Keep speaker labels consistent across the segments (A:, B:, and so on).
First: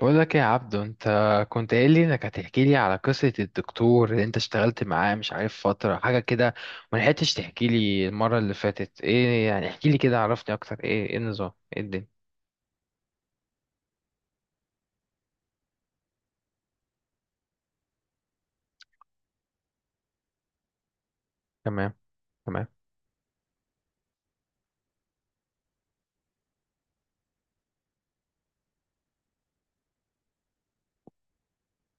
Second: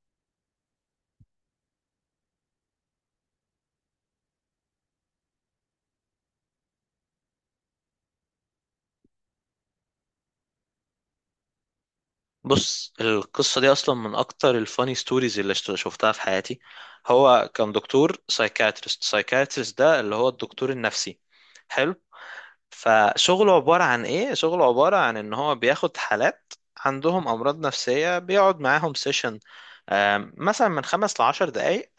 A: بقول لك إيه يا عبدو؟ انت كنت قايل لي انك هتحكي لي على قصة الدكتور اللي انت اشتغلت معاه مش عارف فترة حاجة كده. ما لحقتش تحكي لي المرة اللي فاتت ايه، يعني احكي لي كده، عرفني اكتر. ايه النظام؟ ايه الدنيا؟
B: بص، القصة دي أصلا من أكتر الفاني ستوريز اللي شفتها في حياتي. هو كان دكتور سايكاتريست. سايكاتريست ده اللي هو الدكتور النفسي.
A: تمام.
B: حلو.
A: تمام.
B: فشغله عبارة عن إيه؟ شغله عبارة عن إن هو بياخد حالات عندهم أمراض نفسية، بيقعد معاهم سيشن مثلا من خمس لعشر دقايق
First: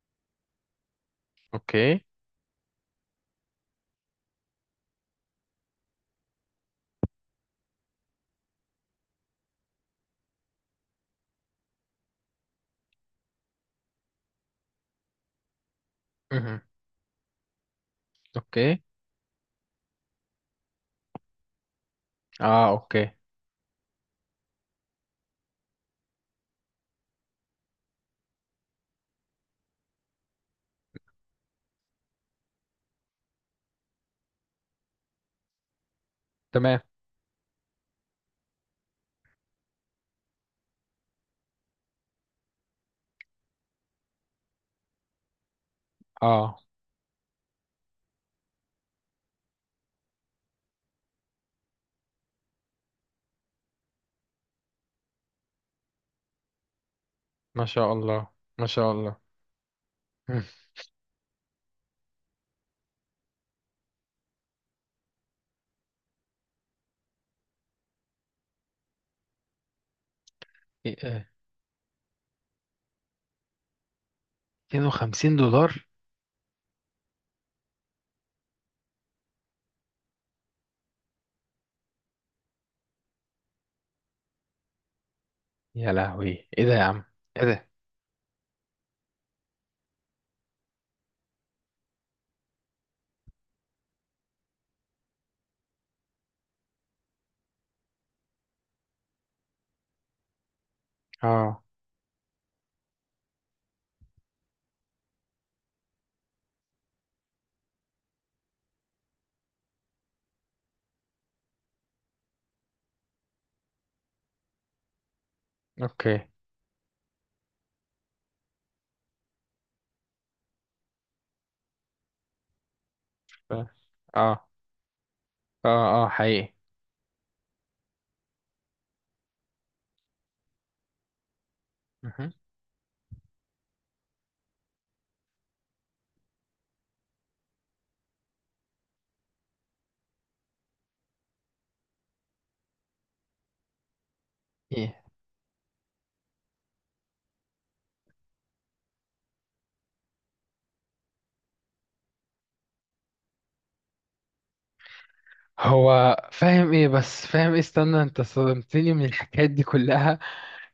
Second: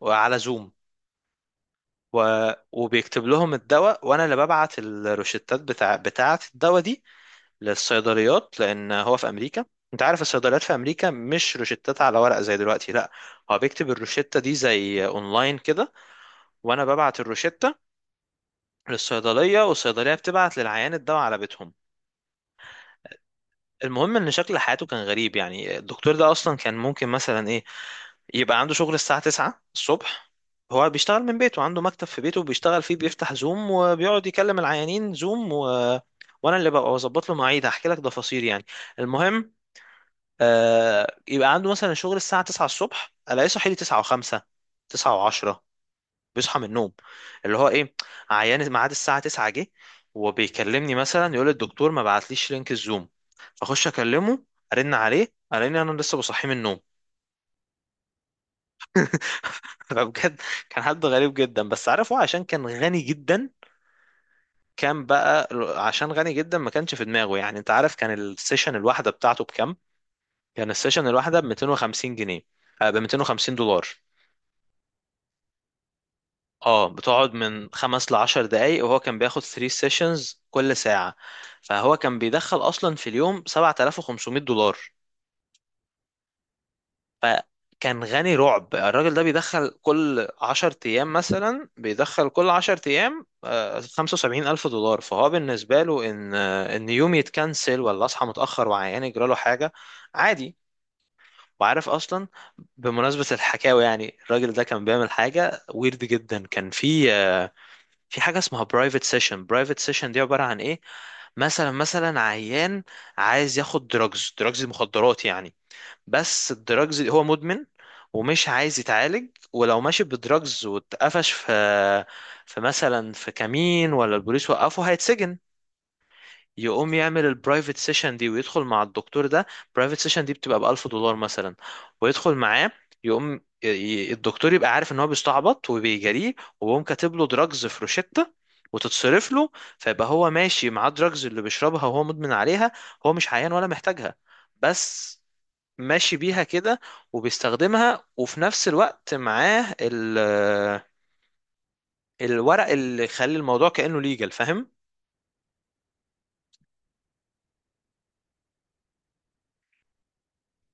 B: وعلى زوم،
A: اوكي.
B: و... وبيكتب لهم الدواء، وأنا اللي ببعت الروشتات بتاعة الدواء دي للصيدليات، لان هو في امريكا. انت عارف الصيدليات في امريكا مش روشتات على ورق زي دلوقتي، لا، هو بيكتب الروشتة دي زي اونلاين كده،
A: مهم.
B: وانا ببعت الروشتة
A: اوكي.
B: للصيدلية، والصيدلية بتبعت للعيان الدواء على بيتهم.
A: اه، اوكي.
B: المهم ان شكل حياته كان غريب، يعني الدكتور ده اصلا كان ممكن مثلا ايه، يبقى عنده شغل الساعة 9 الصبح. هو بيشتغل من بيته، عنده مكتب في بيته بيشتغل فيه، بيفتح زوم وبيقعد يكلم العيانين زوم، وانا اللي
A: تمام.
B: ببقى بظبط له مواعيد، هحكي لك تفاصيل يعني. المهم، يبقى عنده مثلا شغل الساعة 9 الصبح، الاقيه صاحي لي 9 و5، 9 و10،
A: اه،
B: بيصحى من النوم اللي هو ايه، عيان ميعاد الساعة 9 جه وبيكلمني، مثلا يقول الدكتور ما بعتليش لينك الزوم، اخش اكلمه ارن عليه الاقيني انا لسه بصحيه من النوم.
A: ما شاء الله. ما شاء الله.
B: فبجد
A: مم.
B: كان حد غريب جدا، بس عارف، هو عشان كان غني جدا. كان بقى عشان غني جدا ما كانش في دماغه، يعني انت عارف كان السيشن الواحدة بتاعته بكام؟ كان
A: ايه
B: السيشن
A: إيه؟
B: الواحدة ب 250 جنيه، ب 250 دولار.
A: 250 دولار.
B: اه، بتقعد من خمس لعشر دقايق، وهو كان بياخد 3 سيشنز كل ساعة، فهو كان بيدخل أصلا في اليوم 7500 دولار.
A: يا لهوي! ايه ده يا عم؟ ايه ده؟
B: فكان غني رعب، الراجل ده بيدخل كل 10 أيام خمسة وسبعين ألف دولار. فهو بالنسبة له إن يوم يتكنسل ولا أصحى متأخر وعيان يجراله حاجة، عادي.
A: اه،
B: وعارف أصلا، بمناسبة الحكاوي، يعني الراجل ده كان بيعمل حاجة ويرد جدا، كان في حاجة اسمها برايفت سيشن. برايفت سيشن دي عبارة عن ايه، مثلا عيان عايز ياخد دراجز، مخدرات يعني.
A: اوكي.
B: بس الدراجز دي هو مدمن، ومش عايز يتعالج، ولو ماشي بدراجز واتقفش في مثلا في
A: اه.
B: كمين ولا
A: اه.
B: البوليس وقفه، هيتسجن.
A: اه، حقيقي.
B: يقوم يعمل البرايفت سيشن دي ويدخل مع الدكتور ده. برايفت سيشن دي بتبقى ب 1000 دولار مثلا،
A: مهم.
B: ويدخل معاه. يقوم الدكتور يبقى عارف ان هو بيستعبط وبيجاريه، ويقوم كاتب له دراجز في روشتة، وتتصرف له. فيبقى هو ماشي مع الدراجز اللي بيشربها وهو مدمن عليها، هو مش عيان ولا محتاجها، بس ماشي بيها كده وبيستخدمها، وفي نفس الوقت معاه الورق اللي يخلي الموضوع كأنه ليجل، فاهم.
A: هو فاهم ايه؟ بس فاهم ايه؟ استنى، انت صدمتني من الحكايات دي كلها.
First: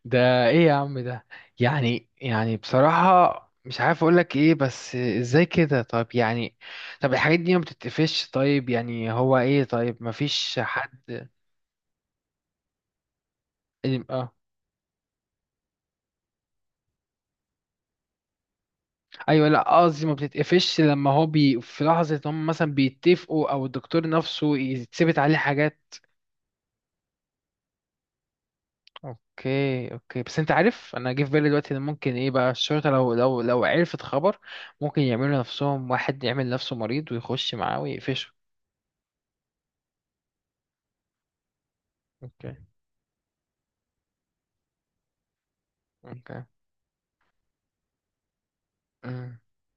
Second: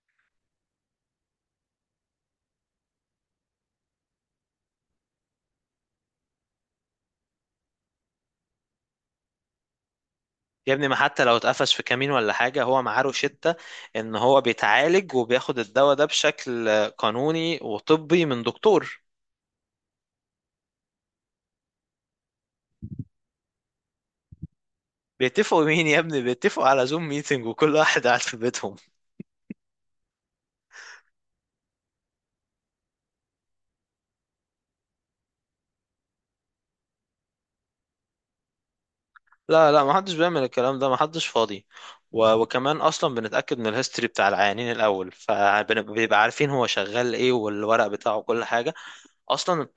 A: ده ايه يا عم ده؟ يعني بصراحة مش عارف اقولك ايه، بس ازاي كده؟ طيب يعني. طب الحاجات دي ما بتتقفش؟ طيب يعني هو ايه؟ طيب ما فيش
B: يا ابني، ما حتى
A: حد؟
B: لو اتقفش في كمين ولا حاجة، هو معاه روشتة ان
A: اه.
B: هو بيتعالج وبياخد الدواء ده بشكل قانوني وطبي من دكتور.
A: ايوه، لا قصدي ما بتتقفش لما هو بي في لحظة هم مثلا بيتفقوا او الدكتور نفسه يتثبت عليه
B: بيتفقوا
A: حاجات.
B: مين يا ابني، بيتفقوا على زوم ميتنج وكل واحد قاعد في بيتهم.
A: اوكي. اوكي. بس انت عارف انا جه في بالي دلوقتي ان ممكن ايه بقى الشرطه، لو عرفت خبر، ممكن يعملوا نفسهم، واحد يعمل نفسه مريض ويخش معاه ويقفشه.
B: لا لا، ما حدش بيعمل الكلام ده، ما حدش فاضي، و...
A: اوكي.
B: وكمان اصلا بنتأكد من الهيستوري بتاع العيانين الاول، فبيبقى
A: اوكي.
B: عارفين هو شغال ايه والورق بتاعه وكل حاجة.
A: أمم،
B: اصلا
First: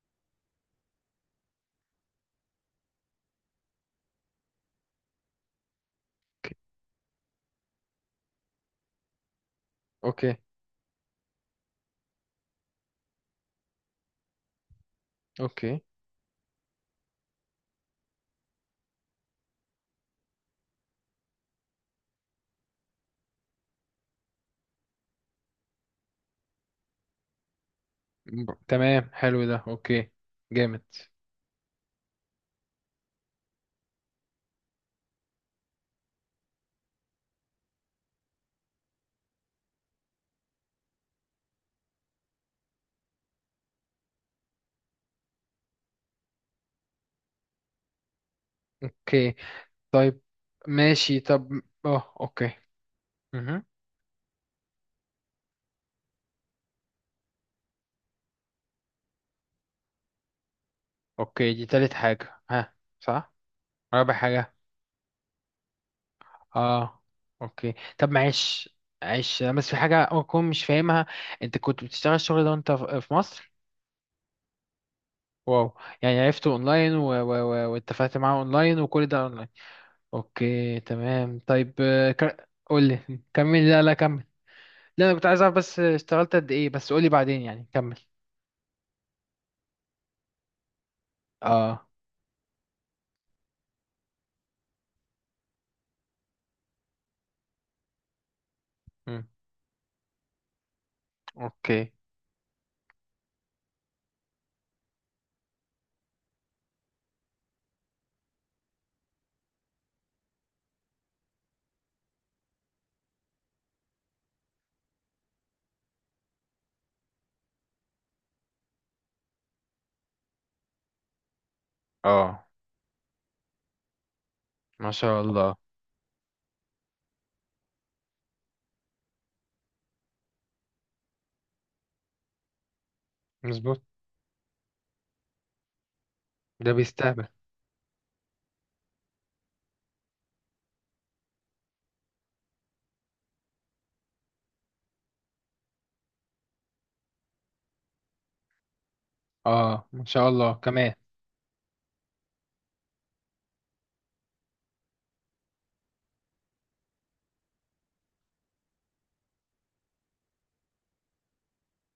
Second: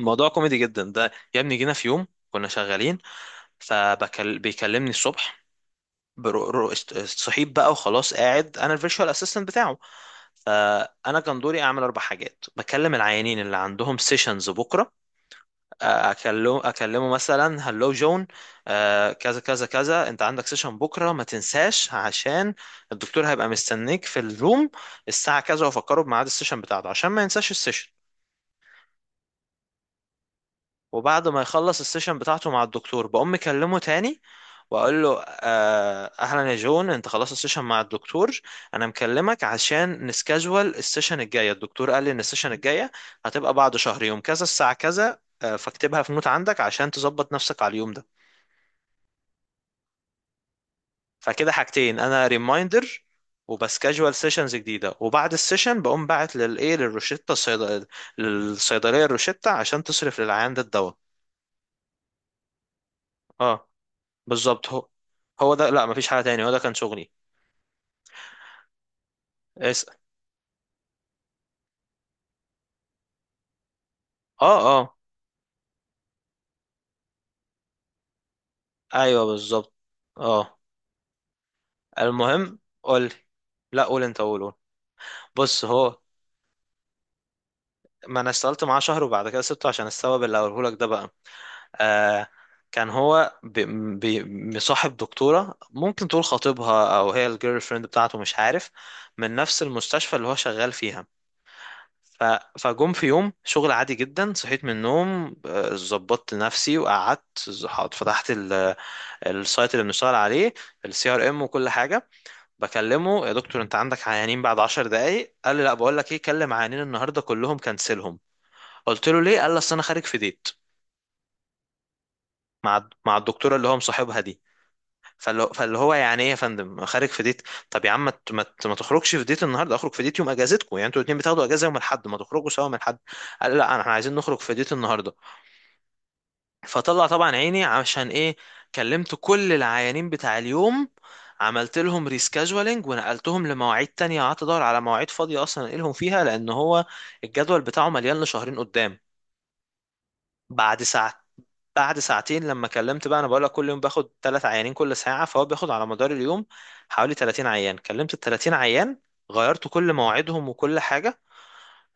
B: الموضوع كوميدي جدا ده، يا ابني جينا في يوم كنا شغالين، فبيكلمني الصبح صحيت بقى وخلاص، قاعد انا الفيرتشوال اسيستنت بتاعه.
A: اوكي.
B: فانا كان دوري اعمل اربع حاجات، بكلم العيانين اللي عندهم سيشنز بكره،
A: اوكي.
B: اكلمه مثلا هلو جون، كذا كذا كذا، انت عندك سيشن بكره ما تنساش، عشان الدكتور هيبقى مستنيك في الروم الساعه كذا، وافكره بميعاد السيشن بتاعته عشان ما ينساش السيشن.
A: تمام، حلو ده. اوكي. جامد.
B: وبعد ما يخلص السيشن بتاعته مع الدكتور، بقوم مكلمه تاني واقول له اهلا يا جون، انت خلصت السيشن مع الدكتور، انا مكلمك عشان نسكاجوال السيشن الجايه، الدكتور قال لي ان السيشن الجايه هتبقى بعد شهر يوم كذا الساعه كذا، فاكتبها في نوت عندك عشان تظبط نفسك على اليوم ده.
A: اوكي، طيب. ماشي طب.
B: فكده حاجتين،
A: اه،
B: انا
A: اوكي.
B: ريمايندر
A: مهم.
B: وبسكاجوال سيشنز جديده، وبعد السيشن بقوم باعت للايه، للروشتة الصيدليه، للصيدليه الروشتة عشان تصرف للعيان ده الدواء.
A: اوكي، دي تالت حاجه، ها؟ صح.
B: اه
A: رابع حاجه.
B: بالظبط، هو ده. لا، مفيش حاجة تاني، هو ده كان
A: اه،
B: شغلي.
A: اوكي. طب معلش. معلش بس في
B: اسأل.
A: حاجة أكون مش فاهمها. أنت كنت بتشتغل الشغل ده وأنت في مصر؟
B: اه. اه
A: واو، يعني عرفته أونلاين واتفقت معاه أونلاين وكل ده
B: ايوه
A: أونلاين.
B: بالظبط. اه،
A: أوكي، تمام. طيب
B: المهم
A: قول لي.
B: قول لي.
A: كمل. لا،
B: لا
A: لا،
B: قول انت،
A: كمل.
B: قول قول.
A: لا، أنا كنت عايز أعرف
B: بص
A: بس
B: هو،
A: اشتغلت قد إيه. بس قول لي بعدين يعني. كمل.
B: ما انا اشتغلت معاه شهر وبعد كده سبته عشان السبب اللي هقوله لك ده بقى.
A: اه.
B: آه كان هو بي بي مصاحب دكتورة، ممكن تقول خطيبها او هي الجيرل فريند بتاعته، مش عارف،
A: مم.
B: من نفس المستشفى اللي هو شغال فيها.
A: أوكي.
B: ف... فجم في يوم شغل عادي جدا، صحيت من النوم، ظبطت نفسي وقعدت، فتحت السايت اللي بنشتغل عليه، الـ CRM وكل حاجه. بكلمه يا دكتور انت عندك عيانين بعد 10 دقائق، قال لي لا، بقول لك ايه، كلم عيانين النهارده كلهم كنسلهم. قلت له ليه، قال لي اصل انا خارج في ديت
A: اه.
B: مع الدكتوره اللي هو مصاحبها دي.
A: ما شاء
B: فاللي
A: الله.
B: فاللي هو يعني ايه يا فندم خارج في ديت، طب يا عم ما تخرجش في ديت النهارده، اخرج في ديت يوم اجازتكم، يعني انتوا الاثنين بتاخدوا اجازه يوم الاحد، ما تخرجوا سوا من الحد. قال لا
A: مظبوط.
B: احنا عايزين نخرج في ديت النهارده.
A: ده
B: فطلع
A: بيستهبل.
B: طبعا عيني، عشان ايه، كلمت كل العيانين بتاع اليوم، عملت لهم ريسكاجولينج ونقلتهم لمواعيد تانية، قعدت ادور على مواعيد فاضية اصلا انقلهم فيها، لان هو الجدول بتاعه مليان لشهرين قدام.
A: اه. ما شاء الله
B: بعد
A: كمان.
B: ساعة، بعد ساعتين، لما كلمت بقى، انا بقول لك كل يوم باخد 3 عيانين كل ساعة، فهو بياخد على مدار اليوم حوالي 30 عيان، كلمت ال 30 عيان، غيرت كل مواعيدهم وكل حاجة.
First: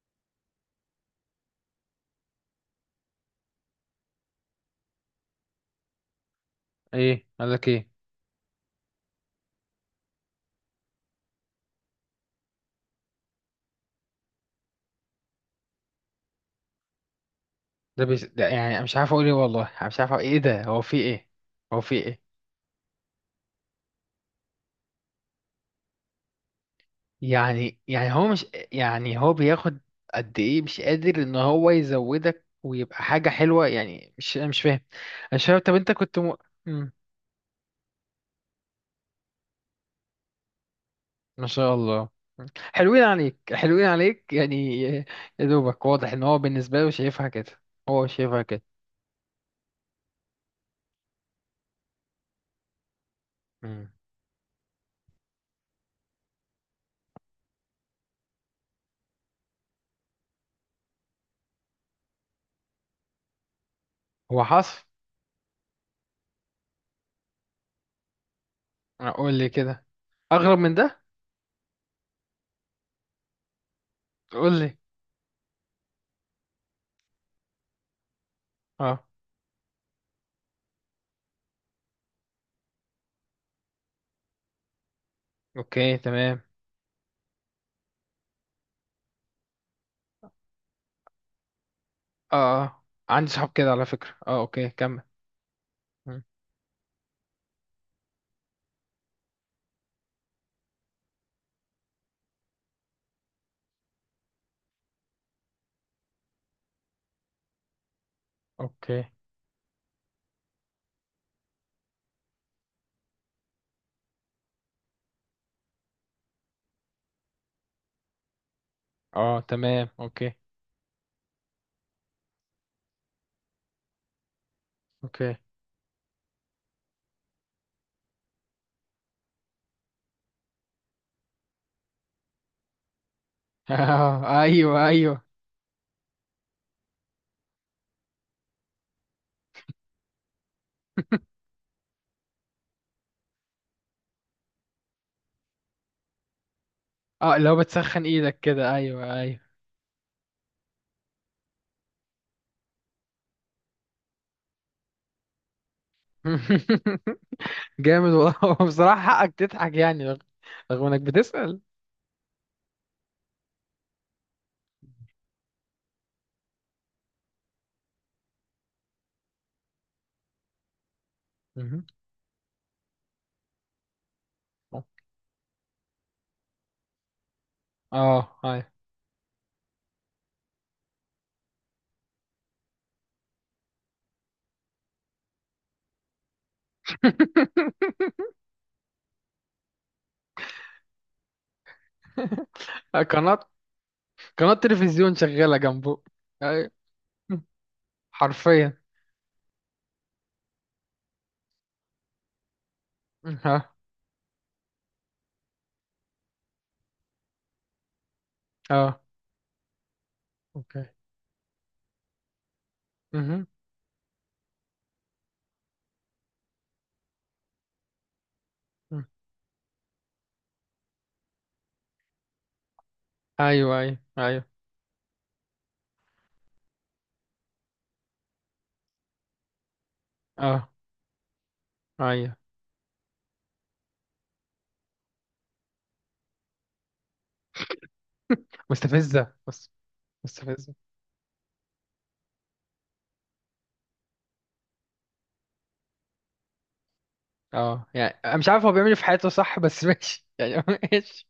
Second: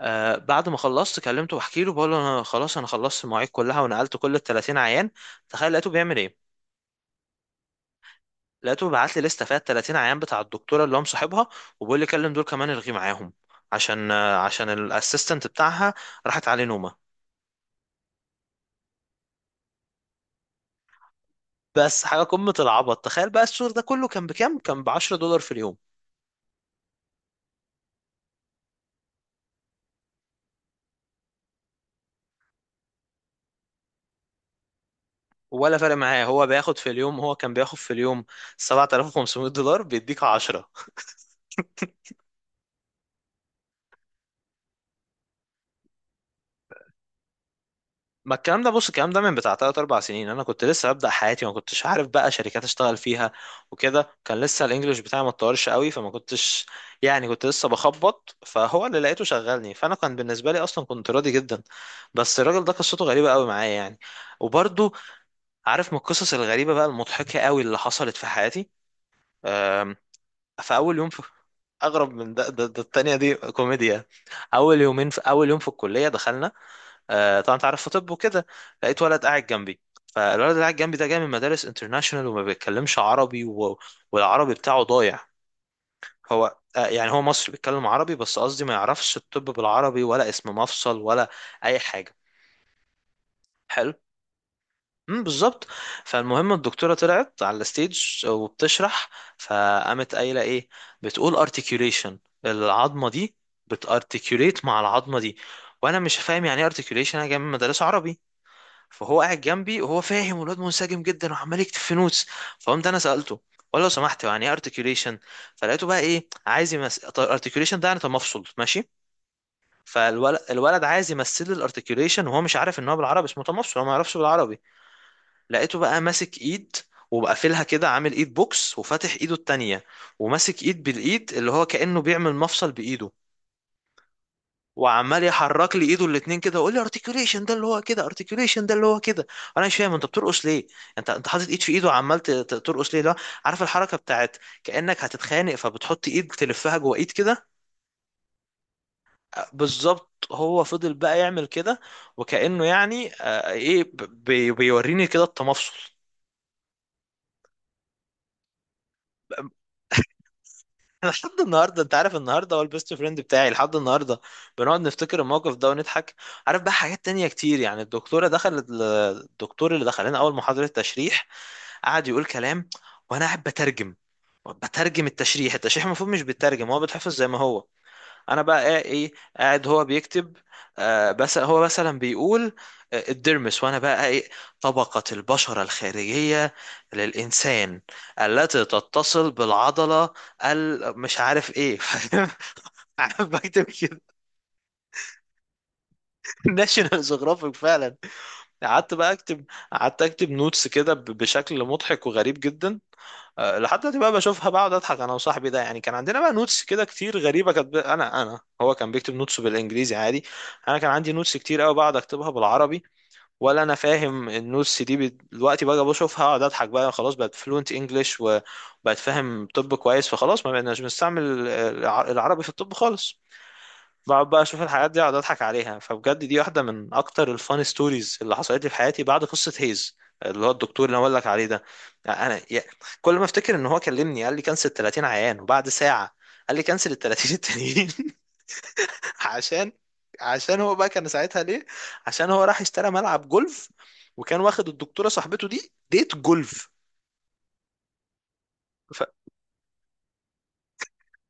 B: بعد ما خلصت كلمته بحكي له، بقول له انا خلاص، انا خلصت المواعيد كلها، ونقلت كل ال 30 عيان. تخيل لقيته بيعمل ايه،
A: إيه قال لك إيه؟
B: لقيته بعت لي لسته فيها 30 عيان بتاع الدكتوره اللي هو مصاحبها، وبيقول لي كلم دول كمان الغي معاهم، عشان الاسيستنت بتاعها راحت عليه نومه.
A: ده يعني أنا مش عارف اقول ايه، والله أنا مش عارف أقول ايه. ده هو في ايه؟ هو في
B: بس
A: ايه؟
B: حاجه قمه العبط، تخيل بقى السور ده كله كان بكام، كان ب 10 دولار في اليوم.
A: يعني هو مش... يعني هو بياخد قد ايه؟ مش قادر ان هو يزودك ويبقى حاجة حلوة يعني؟ مش انا مش فاهم. انا مش فاهم. طب
B: ولا
A: انت
B: فارق
A: كنت
B: معاه، هو بياخد في
A: مم.
B: اليوم، هو كان بياخد في اليوم 7500 دولار بيديك 10.
A: ما شاء الله. حلوين عليك، حلوين عليك يعني. يا دوبك واضح ان هو بالنسبة له شايفها كده. هو
B: ما
A: شايفها كده.
B: الكلام ده، بص الكلام ده من بتاع 3 4 سنين، انا كنت لسه ببدأ حياتي، ما كنتش عارف بقى شركات اشتغل فيها،
A: مم.
B: وكده كان لسه الانجليش بتاعي ما اتطورش قوي، فما كنتش يعني، كنت لسه بخبط، فهو اللي لقيته شغلني، فانا كان بالنسبة لي اصلا كنت راضي جدا. بس الراجل ده قصته غريبة قوي معايا يعني.
A: هو حصل.
B: وبرضو عارف، من القصص الغريبة بقى المضحكة قوي اللي حصلت في حياتي،
A: قول لي كده.
B: أم،
A: اغرب من
B: في اول
A: ده؟
B: يوم في، اغرب من ده، ده، ده التانية دي كوميديا.
A: قول لي.
B: اول يومين، في اول يوم في الكلية، دخلنا، طبعا انت عارف في طب وكده، لقيت
A: اه،
B: ولد قاعد جنبي. فالولد اللي قاعد جنبي ده جاي من مدارس انترناشونال، وما بيتكلمش عربي، و... والعربي بتاعه ضايع.
A: اوكي، تمام.
B: هو يعني هو مصري بيتكلم عربي، بس قصدي ما يعرفش الطب بالعربي ولا اسم مفصل ولا اي حاجه.
A: اه، اه، عندي صحاب كده على
B: حلو.
A: فكرة. اه، اوكي، كمل.
B: بالظبط.
A: مم.
B: فالمهم الدكتوره طلعت على الستيج وبتشرح، فقامت قايله ايه، بتقول ارتكيوليشن العظمه دي بتارتكيوليت مع العظمه دي، وانا مش فاهم يعني ايه ارتكيوليشن، انا جاي من مدارس عربي.
A: اوكي.
B: فهو قاعد جنبي وهو فاهم، والواد منسجم جدا وعمال يكتب في نوتس. فقمت انا سالته، ولا لو سمحت يعني ايه ارتكيوليشن، فلقيته بقى ايه عايز يمثل ارتكيوليشن ده يعني تمفصل، ماشي.
A: اه. تمام. اوكي.
B: الولد عايز يمثل لي الارتكيوليشن وهو مش عارف ان هو بالعربي اسمه تمفصل، هو ما يعرفش بالعربي.
A: اوكي.
B: لقيته بقى ماسك ايد، وبقى قافلها كده عامل ايد بوكس وفاتح ايده التانية، وماسك ايد بالايد، اللي هو كأنه بيعمل مفصل بايده.
A: آه، ايوه ايوه.
B: وعمال يحرك لي ايده الاتنين كده ويقول لي ارتكيوليشن ده اللي هو كده، ارتكيوليشن ده اللي هو كده، انا مش فاهم انت بترقص ليه. انت انت حاطط ايد في ايده وعمال ترقص ليه، لا. عارف الحركه بتاعت، كانك هتتخانق فبتحط ايد تلفها جوه ايد
A: اه،
B: كده.
A: لو بتسخن ايدك كده، ايوه ايوه.
B: بالظبط، هو فضل بقى يعمل كده، وكانه يعني، ايه، بيوريني كده التمفصل.
A: جامد والله. بصراحة حقك تضحك يعني، رغم انك
B: انا لحد
A: بتسأل.
B: النهارده، انت عارف النهارده هو البيست فريند بتاعي، لحد النهارده بنقعد نفتكر الموقف ده ونضحك. عارف بقى حاجات تانية كتير يعني، الدكتوره دخلت، الدكتور اللي دخل لنا اول محاضره تشريح،
A: مهم.
B: قعد يقول كلام، وانا قاعد بترجم. بترجم التشريح، التشريح المفروض مش بيترجم، هو بيتحفظ زي ما هو.
A: اه،
B: انا بقى
A: ايوه.
B: ايه، قاعد هو بيكتب، بس هو مثلا بيقول الدرمس، وانا بقى ايه، طبقة البشرة الخارجية للانسان التي تتصل بالعضلة، مش عارف ايه، فاهم؟ قاعد
A: قناة.
B: بكتب كده،
A: قناة تلفزيون شغالة جنبه. ايوه،
B: ناشونال جيوغرافيك فعلا.
A: حرفيا.
B: قعدت بقى اكتب، قعدت اكتب نوتس كده بشكل مضحك وغريب جدا.
A: ها.
B: لحد دلوقتي بقى بشوفها بقعد اضحك انا وصاحبي ده يعني، كان عندنا بقى نوتس كده كتير غريبه كانت انا انا هو كان
A: اه،
B: بيكتب نوتس بالانجليزي عادي، انا
A: اوكي.
B: كان عندي نوتس كتير قوي بقعد اكتبها بالعربي،
A: مهم.
B: ولا انا فاهم النوتس دي دلوقتي بقى بشوفها اقعد اضحك، بقى خلاص بقت فلوينت انجلش وبقت فاهم طب كويس، فخلاص ما بقناش بنستعمل العربي في الطب خالص.
A: ايوه، ايوه،
B: بقعد بقى
A: ايوه.
B: اشوف الحاجات دي اقعد اضحك عليها، فبجد دي واحده من اكتر الفان ستوريز اللي حصلت لي في حياتي بعد قصه هيز، اللي هو
A: اه،
B: الدكتور اللي انا بقول لك عليه ده. يعني
A: ايوه.
B: انا كل ما افتكر ان هو كلمني قال لي كنسل 30 عيان، وبعد ساعه قال لي كنسل ال 30 التانيين.
A: مستفزة بس.
B: عشان،
A: مستفزة.
B: هو بقى كان ساعتها ليه، عشان هو راح اشترى ملعب جولف، وكان واخد الدكتوره صاحبته دي ديت جولف.
A: اه، يعني أنا مش عارف هو بيعمل إيه في حياته. صح، بس ماشي يعني. ماشي.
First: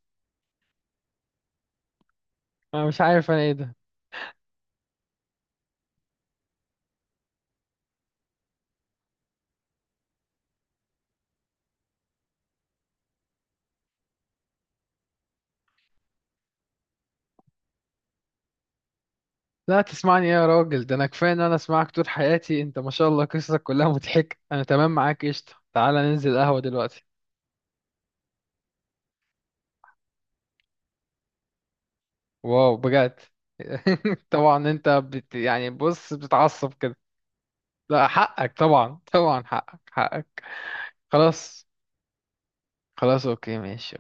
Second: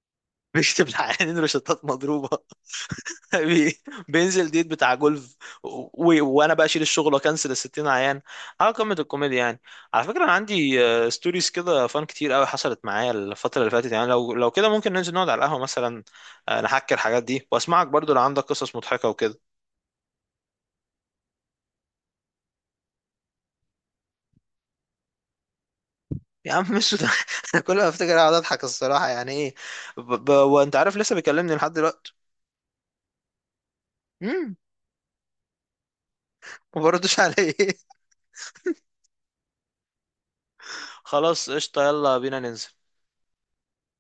B: فبيكتب للعيانين روشتات مضروبه،
A: انا مش عارف انا، ايه ده؟
B: بي- بينزل ديت بتاع جولف، وانا بقى اشيل الشغل واكنسل ال 60 عيان، على قمه الكوميديا يعني. على فكره انا عندي، ستوريز كده فان كتير قوي حصلت معايا الفتره اللي فاتت يعني، لو كده ممكن ننزل نقعد على القهوه مثلا، نحكي الحاجات دي واسمعك برضو لو عندك قصص مضحكه وكده.
A: لا، تسمعني إيه يا راجل؟ ده انا كفايه ان انا اسمعك طول حياتي. انت ما شاء الله قصصك كلها مضحكه. انا تمام معاك، قشطه، تعالى ننزل
B: يا
A: قهوه
B: عم مش
A: دلوقتي.
B: ده، انا كل ما افتكر اقعد اضحك، الصراحه يعني ايه، وانت عارف لسه بيكلمني لحد دلوقتي.
A: واو، بجد.
B: امم.
A: طبعا انت بت يعني، بص بتتعصب
B: ما
A: كده.
B: بردش عليه.
A: لا، حقك طبعا، طبعا حقك، حقك.
B: خلاص
A: خلاص.
B: قشطه، يلا بينا ننزل.
A: خلاص، اوكي، ماشي.